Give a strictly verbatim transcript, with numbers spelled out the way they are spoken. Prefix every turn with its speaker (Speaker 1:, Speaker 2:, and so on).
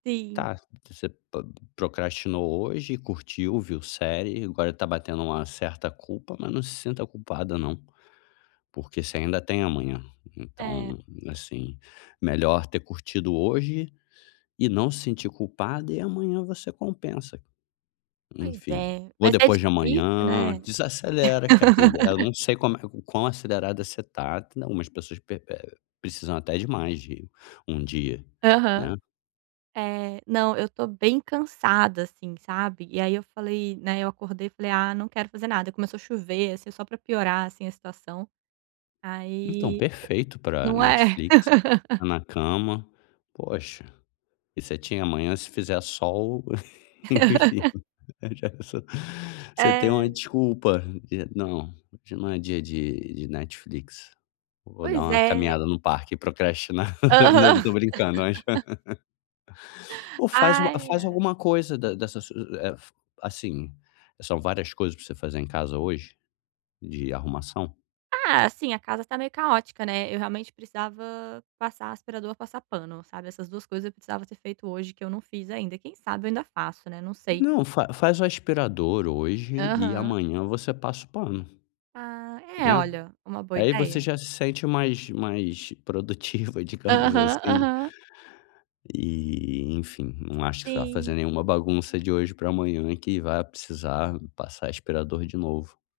Speaker 1: Sim.
Speaker 2: Tá. Você po procrastinou hoje. Curtiu, viu série. Agora está batendo uma certa culpa. Mas não se sinta culpada, não. Porque você ainda tem amanhã.
Speaker 1: É.
Speaker 2: Então, assim, melhor ter curtido hoje e não se sentir culpada, e amanhã você compensa.
Speaker 1: Pois
Speaker 2: Enfim.
Speaker 1: é,
Speaker 2: Ou
Speaker 1: mas é
Speaker 2: depois de
Speaker 1: difícil,
Speaker 2: amanhã.
Speaker 1: né?
Speaker 2: Desacelera, cara. Tem eu não sei como é o quão acelerado é você está. Tem algumas pessoas pe eh, precisam até de mais de um dia, né.
Speaker 1: Aham, é, não, eu estou bem cansada assim, sabe. E aí, eu falei, né, eu acordei e falei: "Ah, não quero fazer nada." E começou a chover assim só para piorar assim a situação,
Speaker 2: Então,
Speaker 1: aí
Speaker 2: perfeito para
Speaker 1: Não é.
Speaker 2: Netflix. Na cama, poxa, e você tinha amanhã, se fizer sol, enfim, já é só você tem uma
Speaker 1: É.
Speaker 2: desculpa de: "Não, hoje não é dia de de Netflix. Eu vou dar
Speaker 1: Pois
Speaker 2: uma
Speaker 1: é.
Speaker 2: caminhada no parque e procrastinar." Não, eu
Speaker 1: Aham.
Speaker 2: tô brincando. Ach Ou faz uma
Speaker 1: Ai,
Speaker 2: faz
Speaker 1: ai.
Speaker 2: alguma coisa da dessa su eh, f assim, são várias coisas para você fazer em casa hoje de arrumação?
Speaker 1: Ah, assim, a casa tá meio caótica, né. Eu realmente precisava passar aspirador ou passar pano, sabe. Essas duas coisas eu precisava ser feito hoje que eu não fiz ainda. Quem sabe eu ainda faço, né, não sei.
Speaker 2: Não, fa faz o aspirador hoje e
Speaker 1: Aham.
Speaker 2: amanhã você passa o pano,
Speaker 1: Ah, é,
Speaker 2: né,
Speaker 1: olha, uma boa
Speaker 2: aí você
Speaker 1: ideia.
Speaker 2: já se sente mais mais produtiva, digamos
Speaker 1: Aham,
Speaker 2: assim.
Speaker 1: aham.
Speaker 2: E, enfim, não acho que você vai fazer
Speaker 1: Sim.
Speaker 2: nenhuma bagunça de hoje para amanhã que vá precisar passar aspirador de novo.